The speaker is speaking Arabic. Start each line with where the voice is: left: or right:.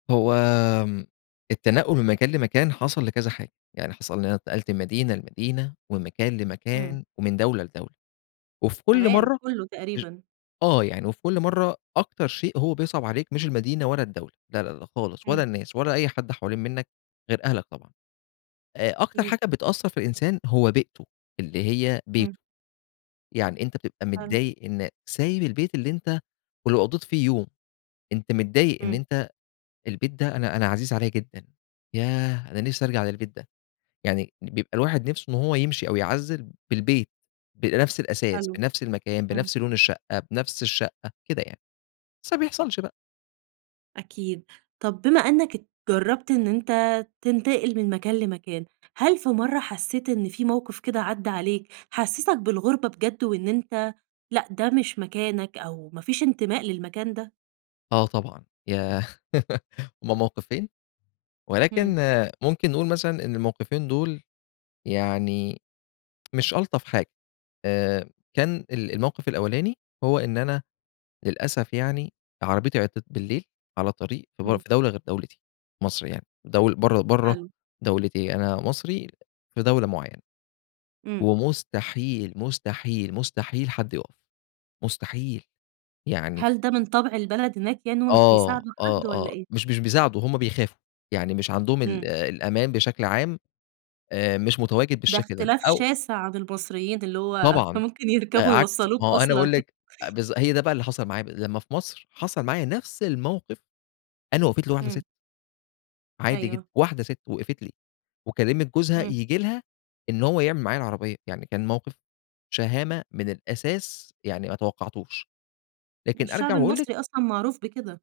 left: هو آمم، التنقّل من مكان لمكان حصل لكذا حاجة، يعني حصل إن أنا اتنقلت من مدينة لمدينة، ومن مكان
right: إمم.
left: لمكان، ومن دولة لدولة، وفي كُلّ
right: كمان!
left: مَرّة
right: كُلّه
left: ار
right: تقريبًا.
left: آه يعني وفي كُلّ مَرّة أكتر شيء هو بيصعَب عليك مش المدينة ولا الدولة، لا لا لا خالص، ولا
right: إمم.
left: الناس ولا أي حد حوالين منك غير أهلك طبعًا، آآ، أكتر
right: أكيد.
left: حاجة بتأثر في الإنسان هو بيئته اللي هي
right: إمم.
left: بيته، يعني أنت بتبقى
right: حلو.
left: متضايق إن سايب البيت اللي أنت- ولو قضّيت فيه يوم- أنت متضايق إن
right: إمم.
left: أنت البيت ده أنا أنا عزيز عليَّ جدًا، ياه أنا نِفسي أرجع للبيت ده، يعني بيبقى الواحد نِفسه إن هو يمشي أو يعزّل بالبيت، بنَفس الأثاث
right: حلو،
left: بنَفس المكان
right: إمم.
left: بنَفس لون الشقة بنَفس الشقة كده يعني، بس ما بيحصلش بقى.
right: أكيد، طَب بما إنك ات جرّبت إن أنت تنتقل من مكان لمكان، هل في مَرّة حسّيت إن في موقِف كده عدّى عليك حسّسك بالغُربة بجد وإن أنت لأ ده مش مكانك أو ما فيش انتماء للمكان ده؟
left: آه طبعًا، ياه هُم موقِفين، ولكن
right: إمم.
left: ممكن نقول مثلًا إن الموقِفين دول يعني مش ألطف حاجة، آآ، كان ال الموقِف الأولاني هو إن أنا- للأسف يعني- عربيتي عطلت بالليل على طريق في بر
right: إمم.
left: في دولة غير دولتي- مصر يعني- دول برّا برّا
right: حلو.
left: دولتي، أنا مصري في دولة معيّنة،
right: إمم.
left: ومستحيل، مستحيل، مستحيل، حد يقف، مستحيل، يعني
right: هل ده من طَبْع البلد هناك يعني هُم مش
left: آه
right: بيساعدوا
left: ،آه،
right: حد
left: آه،
right: والّا إيه؟
left: مش مش بيساعدوا، هُم بيخافوا، يعني مش عندهم ال
right: إمم.
left: الأمان بشكل عام آآ، مش متواجد
right: ده
left: بالشكل ده
right: اختلاف
left: أو
right: شاسع عن المصريين، اللي هو
left: طبعًا،
right: ممكن يركبوا
left: عكس ما
right: يوصلوك
left: هو أنا
right: أصلًا.
left: باقول لِك أ بالض هي ده بقى اللي حصل معايا ب لمّا في مصر حصل معايا نَفس الموقِف، أنا وقفت لي واحدة
right: إمم.
left: سِت. عادي جدًا،
right: أيوه.
left: واحدة سِت وقفت لي، وكلمت جوزها
right: إمم.
left: ييجي لها إن هو يعمِل معايا العربية، يعني كان موقِف شهامة من الأساس يعني ما توقعتوش. لكن أرجع
right: الشعب
left: وأقول
right: المصري
left: لِك
right: أصلًا معروف بكده.